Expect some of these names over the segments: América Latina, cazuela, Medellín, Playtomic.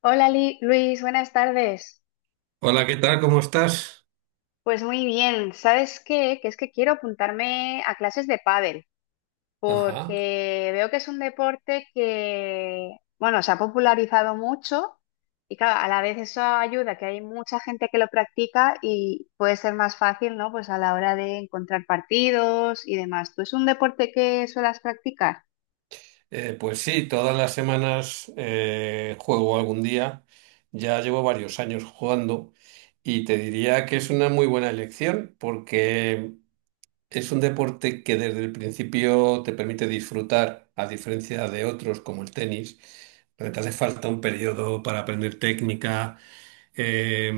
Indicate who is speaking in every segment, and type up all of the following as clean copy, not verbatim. Speaker 1: Hola Luis, buenas tardes.
Speaker 2: Hola, ¿qué tal? ¿Cómo estás?
Speaker 1: Pues muy bien, ¿sabes qué? Que es que quiero apuntarme a clases de pádel,
Speaker 2: Ajá.
Speaker 1: porque veo que es un deporte que, bueno, se ha popularizado mucho y claro, a la vez eso ayuda, que hay mucha gente que lo practica y puede ser más fácil, ¿no? Pues a la hora de encontrar partidos y demás. ¿Tú es un deporte que suelas practicar?
Speaker 2: Pues sí, todas las semanas juego algún día. Ya llevo varios años jugando y te diría que es una muy buena elección porque es un deporte que desde el principio te permite disfrutar, a diferencia de otros como el tenis, donde te hace falta un periodo para aprender técnica, eh,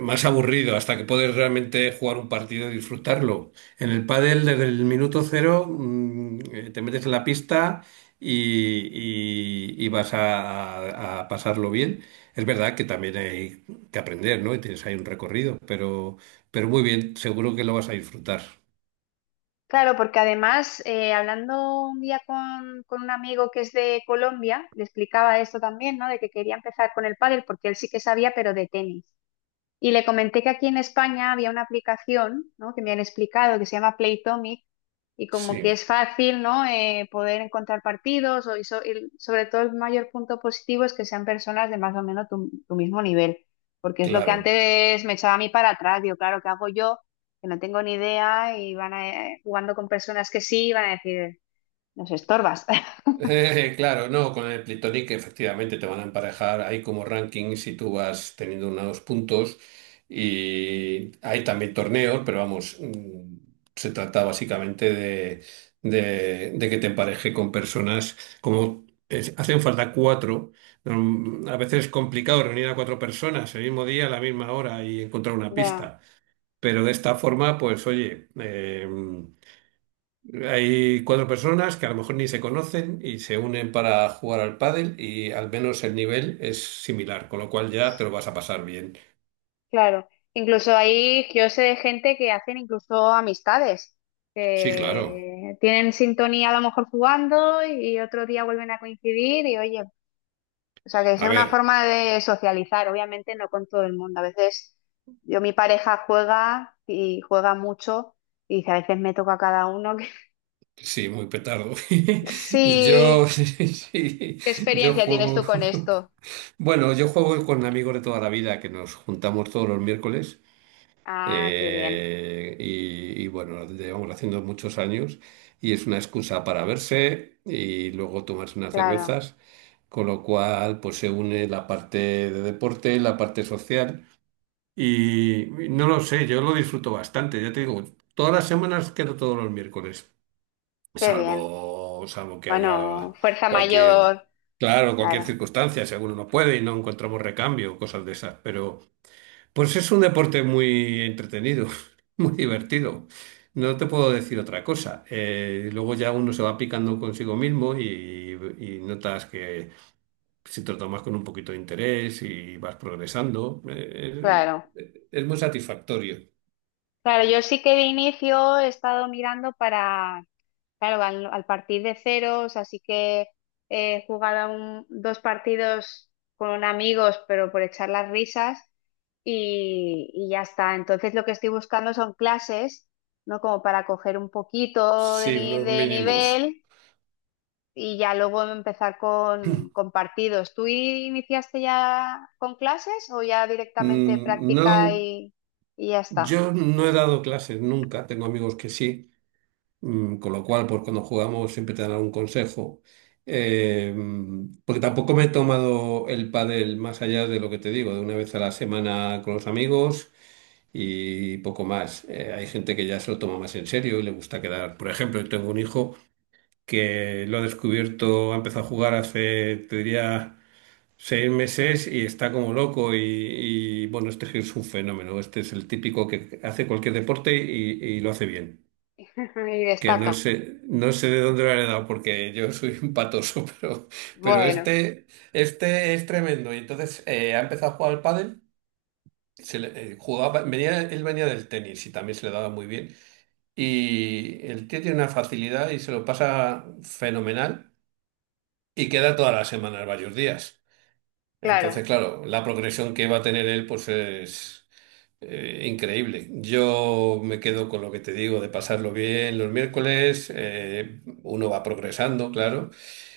Speaker 2: más aburrido, hasta que puedes realmente jugar un partido y disfrutarlo. En el pádel, desde el minuto cero, te metes en la pista y vas a pasarlo bien. Es verdad que también hay que aprender, ¿no? Y tienes ahí un recorrido, pero muy bien, seguro que lo vas a disfrutar.
Speaker 1: Claro, porque además, hablando un día con un amigo que es de Colombia, le explicaba esto también, ¿no? De que quería empezar con el pádel porque él sí que sabía, pero de tenis. Y le comenté que aquí en España había una aplicación, ¿no? Que me han explicado que se llama Playtomic y como que
Speaker 2: Sí,
Speaker 1: es fácil, ¿no? Poder encontrar partidos o, y sobre todo el mayor punto positivo es que sean personas de más o menos tu mismo nivel, porque es lo que
Speaker 2: claro.
Speaker 1: antes me echaba a mí para atrás, digo, claro, ¿qué hago yo? Que no tengo ni idea y van a, jugando con personas que sí, van a decir, nos estorbas.
Speaker 2: Claro, no, con el Plitonic efectivamente te van a emparejar. Hay como rankings y tú vas teniendo unos puntos. Y hay también torneos, pero vamos, se trata básicamente de, de que te empareje con personas como hacen falta cuatro. A veces es complicado reunir a cuatro personas el mismo día, a la misma hora y encontrar una
Speaker 1: Ya,
Speaker 2: pista. Pero de esta forma, pues oye. Hay cuatro personas que a lo mejor ni se conocen y se unen para jugar al pádel y al menos el nivel es similar, con lo cual ya te lo vas a pasar bien.
Speaker 1: claro, incluso ahí yo sé de gente que hacen incluso amistades,
Speaker 2: Sí, claro.
Speaker 1: que tienen sintonía a lo mejor jugando y otro día vuelven a coincidir y oye, o sea que es
Speaker 2: A
Speaker 1: una
Speaker 2: ver,
Speaker 1: forma de socializar, obviamente no con todo el mundo. A veces yo mi pareja juega y juega mucho y dice, a veces me toca a cada uno.
Speaker 2: sí, muy petardo. Yo,
Speaker 1: Sí,
Speaker 2: sí,
Speaker 1: ¿qué
Speaker 2: yo
Speaker 1: experiencia tienes
Speaker 2: juego.
Speaker 1: tú con esto?
Speaker 2: Bueno, yo juego con amigos de toda la vida que nos juntamos todos los miércoles.
Speaker 1: Ah, qué bien,
Speaker 2: Y bueno, llevamos haciendo muchos años y es una excusa para verse y luego tomarse unas
Speaker 1: claro,
Speaker 2: cervezas, con lo cual pues se une la parte de deporte, la parte social y no lo sé, yo lo disfruto bastante, ya te digo, todas las semanas quedo todos los miércoles,
Speaker 1: qué bien.
Speaker 2: salvo que
Speaker 1: Bueno,
Speaker 2: haya
Speaker 1: fuerza
Speaker 2: cualquier,
Speaker 1: mayor,
Speaker 2: claro, cualquier
Speaker 1: claro,
Speaker 2: circunstancia, si alguno no puede y no encontramos recambio, cosas de esas, pues es un deporte muy entretenido, muy divertido. No te puedo decir otra cosa. Luego ya uno se va picando consigo mismo y, notas que si te lo tomas con un poquito de interés y vas progresando,
Speaker 1: claro.
Speaker 2: es muy satisfactorio.
Speaker 1: Claro, yo sí que de inicio he estado mirando para, claro, al partir de ceros, así que he jugado dos partidos con amigos, pero por echar las risas y ya está. Entonces lo que estoy buscando son clases, ¿no? Como para coger un poquito de,
Speaker 2: Sí, unos
Speaker 1: de
Speaker 2: mínimos.
Speaker 1: nivel y ya luego empezar con partidos. ¿Tú iniciaste ya con clases o ya directamente práctica
Speaker 2: No,
Speaker 1: y ya está?
Speaker 2: yo no he dado clases nunca, tengo amigos que sí. Con lo cual, pues cuando jugamos siempre te dan algún consejo. Eh, Porque tampoco me he tomado el pádel más allá de lo que te digo, de una vez a la semana con los amigos y poco más. Hay gente que ya se lo toma más en serio y le gusta quedar. Por ejemplo, yo tengo un hijo que lo ha descubierto, ha empezado a jugar hace, te diría, 6 meses y está como loco y, bueno, este es un fenómeno. Este es el típico que hace cualquier deporte y lo hace bien,
Speaker 1: Y
Speaker 2: que no
Speaker 1: destaca.
Speaker 2: sé, no sé de dónde lo han dado porque yo soy un patoso, pero
Speaker 1: Bueno,
Speaker 2: este es tremendo. Y entonces ha empezado a jugar al pádel, jugaba, él venía del tenis y también se le daba muy bien. Y el tío tiene una facilidad y se lo pasa fenomenal y queda todas las semanas varios días.
Speaker 1: claro,
Speaker 2: Entonces, claro, la progresión que va a tener él pues es... Increíble. Yo me quedo con lo que te digo de pasarlo bien los miércoles. Uno va progresando, claro.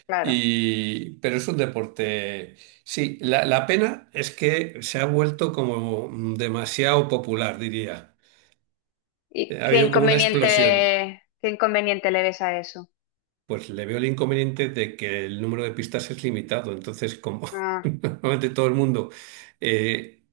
Speaker 1: claro.
Speaker 2: Y, pero es un deporte. Sí, la pena es que se ha vuelto como demasiado popular, diría.
Speaker 1: ¿Y
Speaker 2: Ha habido como una explosión.
Speaker 1: qué inconveniente le ves a eso?
Speaker 2: Pues le veo el inconveniente de que el número de pistas es limitado. Entonces, como
Speaker 1: Ah,
Speaker 2: normalmente todo el mundo eh,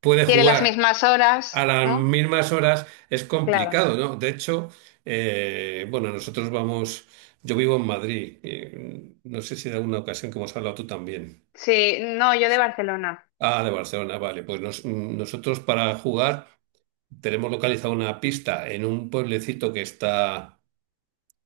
Speaker 2: puede
Speaker 1: quiere las
Speaker 2: jugar.
Speaker 1: mismas
Speaker 2: A
Speaker 1: horas,
Speaker 2: las
Speaker 1: ¿no?
Speaker 2: mismas horas es
Speaker 1: Claro.
Speaker 2: complicado, ¿no? De hecho, bueno, nosotros vamos, yo vivo en Madrid, no sé si de alguna ocasión que hemos hablado tú también.
Speaker 1: Sí, no, yo de Barcelona.
Speaker 2: Ah, de Barcelona, vale, pues nosotros para jugar tenemos localizada una pista en un pueblecito que está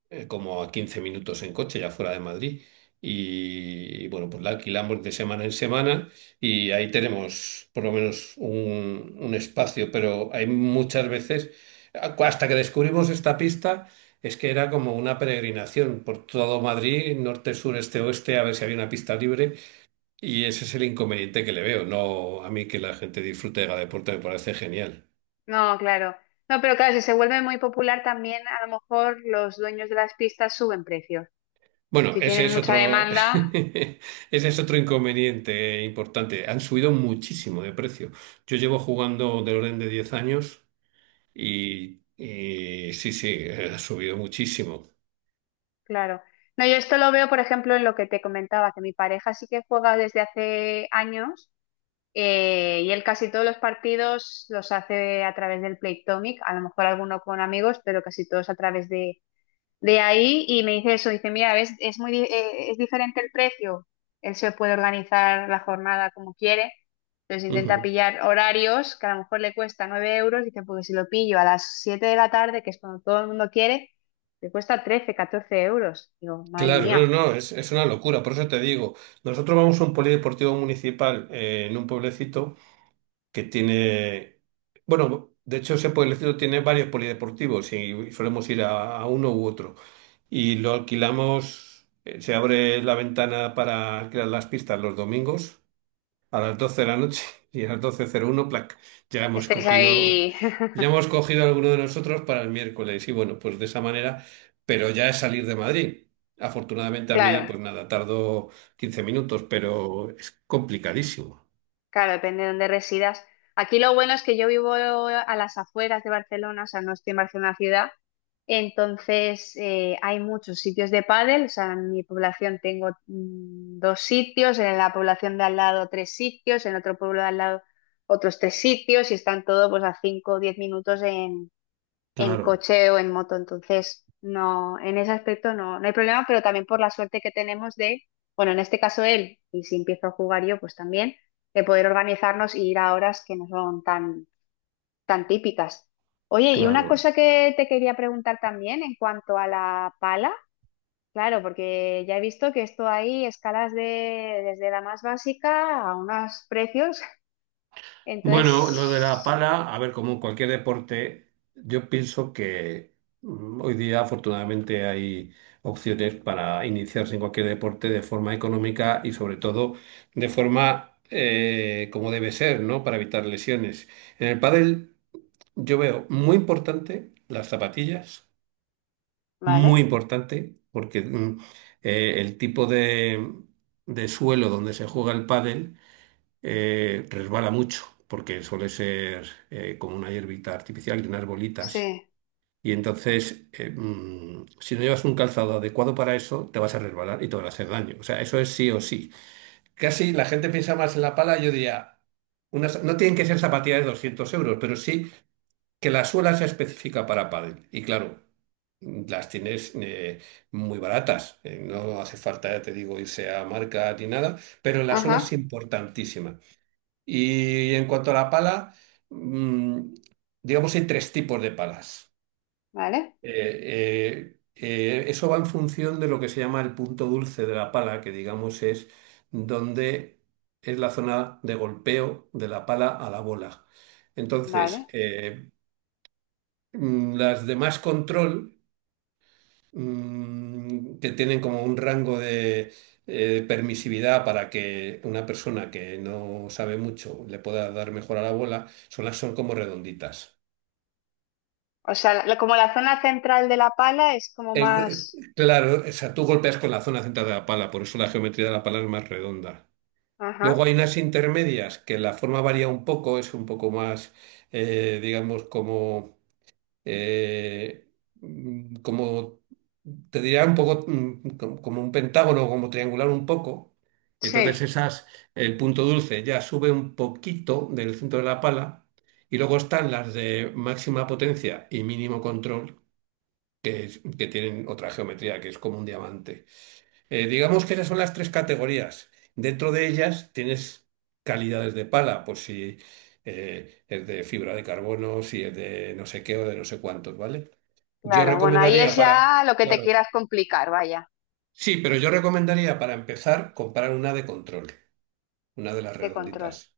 Speaker 2: como a 15 minutos en coche, ya fuera de Madrid. Y, bueno, pues la alquilamos de semana en semana y ahí tenemos por lo menos un espacio, pero hay muchas veces, hasta que descubrimos esta pista, es que era como una peregrinación por todo Madrid, norte, sur, este, oeste, a ver si había una pista libre. Y ese es el inconveniente que le veo, no a mí que la gente disfrute de cada deporte me parece genial.
Speaker 1: No, claro. No, pero claro, si se vuelve muy popular también, a lo mejor los dueños de las pistas suben precios.
Speaker 2: Bueno,
Speaker 1: Si
Speaker 2: ese
Speaker 1: tienen
Speaker 2: es
Speaker 1: mucha
Speaker 2: otro,
Speaker 1: demanda,
Speaker 2: ese es otro inconveniente importante. Han subido muchísimo de precio. Yo llevo jugando del orden de 10 años y sí, sí, ha subido muchísimo.
Speaker 1: claro. No, yo esto lo veo, por ejemplo, en lo que te comentaba, que mi pareja sí que juega desde hace años. Y él casi todos los partidos los hace a través del Playtomic, a lo mejor alguno con amigos, pero casi todos a través de ahí. Y me dice eso, dice, mira, ves, es muy, es diferente el precio. Él se puede organizar la jornada como quiere. Entonces intenta
Speaker 2: Ujú.
Speaker 1: pillar horarios que a lo mejor le cuesta 9 euros. Dice, porque si lo pillo a las 7 de la tarde, que es cuando todo el mundo quiere, le cuesta 13 14 euros. Digo, madre
Speaker 2: Claro, no,
Speaker 1: mía,
Speaker 2: no, es una locura. Por eso te digo, nosotros vamos a un polideportivo municipal en un pueblecito, que tiene, bueno, de hecho ese pueblecito tiene varios polideportivos y solemos ir a uno u otro. Y lo alquilamos, se abre la ventana para alquilar las pistas los domingos a las 12 de la noche y a las 12:01, plac, ya hemos
Speaker 1: estáis
Speaker 2: cogido,
Speaker 1: ahí.
Speaker 2: ya hemos cogido alguno de nosotros para el miércoles. Y bueno, pues de esa manera, pero ya es salir de Madrid. Afortunadamente a mí,
Speaker 1: Claro.
Speaker 2: pues nada, tardo 15 minutos, pero es complicadísimo.
Speaker 1: Claro, depende de dónde residas. Aquí lo bueno es que yo vivo a las afueras de Barcelona, o sea, no estoy en Barcelona ciudad, entonces hay muchos sitios de pádel, o sea, en mi población tengo dos sitios, en la población de al lado tres sitios, en otro pueblo de al lado otros tres sitios y están todos pues a 5 o 10 minutos en
Speaker 2: Claro,
Speaker 1: coche o en moto. Entonces, no, en ese aspecto no, no hay problema, pero también por la suerte que tenemos de, bueno, en este caso él, y si empiezo a jugar yo, pues también, de poder organizarnos y ir a horas que no son tan, tan típicas. Oye, y una
Speaker 2: claro.
Speaker 1: cosa que te quería preguntar también en cuanto a la pala, claro, porque ya he visto que esto hay escalas de, desde la más básica a unos precios,
Speaker 2: Bueno, lo de la
Speaker 1: entonces,
Speaker 2: pala, a ver, como en cualquier deporte, yo pienso que hoy día afortunadamente hay opciones para iniciarse en cualquier deporte de forma económica y sobre todo de forma como debe ser, ¿no? Para evitar lesiones. En el pádel yo veo muy importante las zapatillas, muy
Speaker 1: vale,
Speaker 2: importante, porque el tipo de, suelo donde se juega el pádel resbala mucho, porque suele ser como una hierbita artificial y unas bolitas.
Speaker 1: sí,
Speaker 2: Y entonces, si no llevas un calzado adecuado para eso, te vas a resbalar y te van a hacer daño. O sea, eso es sí o sí. Casi la gente piensa más en la pala, yo diría, unas, no tienen que ser zapatillas de 200 euros, pero sí que la suela sea específica para pádel. Y claro, las tienes muy baratas. No hace falta, ya te digo, irse a marca ni nada, pero la suela es
Speaker 1: ajá,
Speaker 2: importantísima. Y en cuanto a la pala, mm, digamos, hay tres tipos de palas.
Speaker 1: vale,
Speaker 2: Eso va en función de lo que se llama el punto dulce de la pala, que digamos es donde es la zona de golpeo de la pala a la bola. Entonces,
Speaker 1: vale.
Speaker 2: las de más control que tienen como un rango de permisividad para que una persona que no sabe mucho le pueda dar mejor a la bola, son las son como redonditas.
Speaker 1: O sea, como la zona central de la pala es como
Speaker 2: Es de-
Speaker 1: más...
Speaker 2: claro, o sea, tú golpeas con la zona central de la pala, por eso la geometría de la pala es más redonda. Luego
Speaker 1: Ajá,
Speaker 2: hay unas intermedias que la forma varía un poco, es un poco más, digamos, como eh, como te diría un poco como un pentágono, como triangular un poco. Entonces
Speaker 1: sí,
Speaker 2: esas, el punto dulce ya sube un poquito del centro de la pala y luego están las de máxima potencia y mínimo control, que, que tienen otra geometría, que es como un diamante. Digamos que esas son las tres categorías. Dentro de ellas tienes calidades de pala, pues si es de fibra de carbono, si es de no sé qué o de no sé cuántos, ¿vale? Yo
Speaker 1: claro. Bueno, ahí es
Speaker 2: recomendaría para,
Speaker 1: ya lo que te
Speaker 2: claro,
Speaker 1: quieras complicar, vaya,
Speaker 2: sí, pero yo recomendaría para empezar comprar una de control, una de las
Speaker 1: de control.
Speaker 2: redonditas.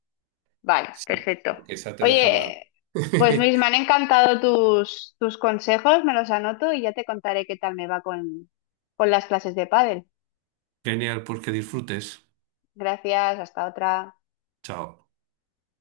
Speaker 1: Vale,
Speaker 2: Sí,
Speaker 1: perfecto.
Speaker 2: porque esa te deja mal.
Speaker 1: Oye, pues Luis, me han encantado tus consejos, me los anoto y ya te contaré qué tal me va con las clases de pádel.
Speaker 2: Genial, pues que disfrutes.
Speaker 1: Gracias, hasta otra.
Speaker 2: Chao.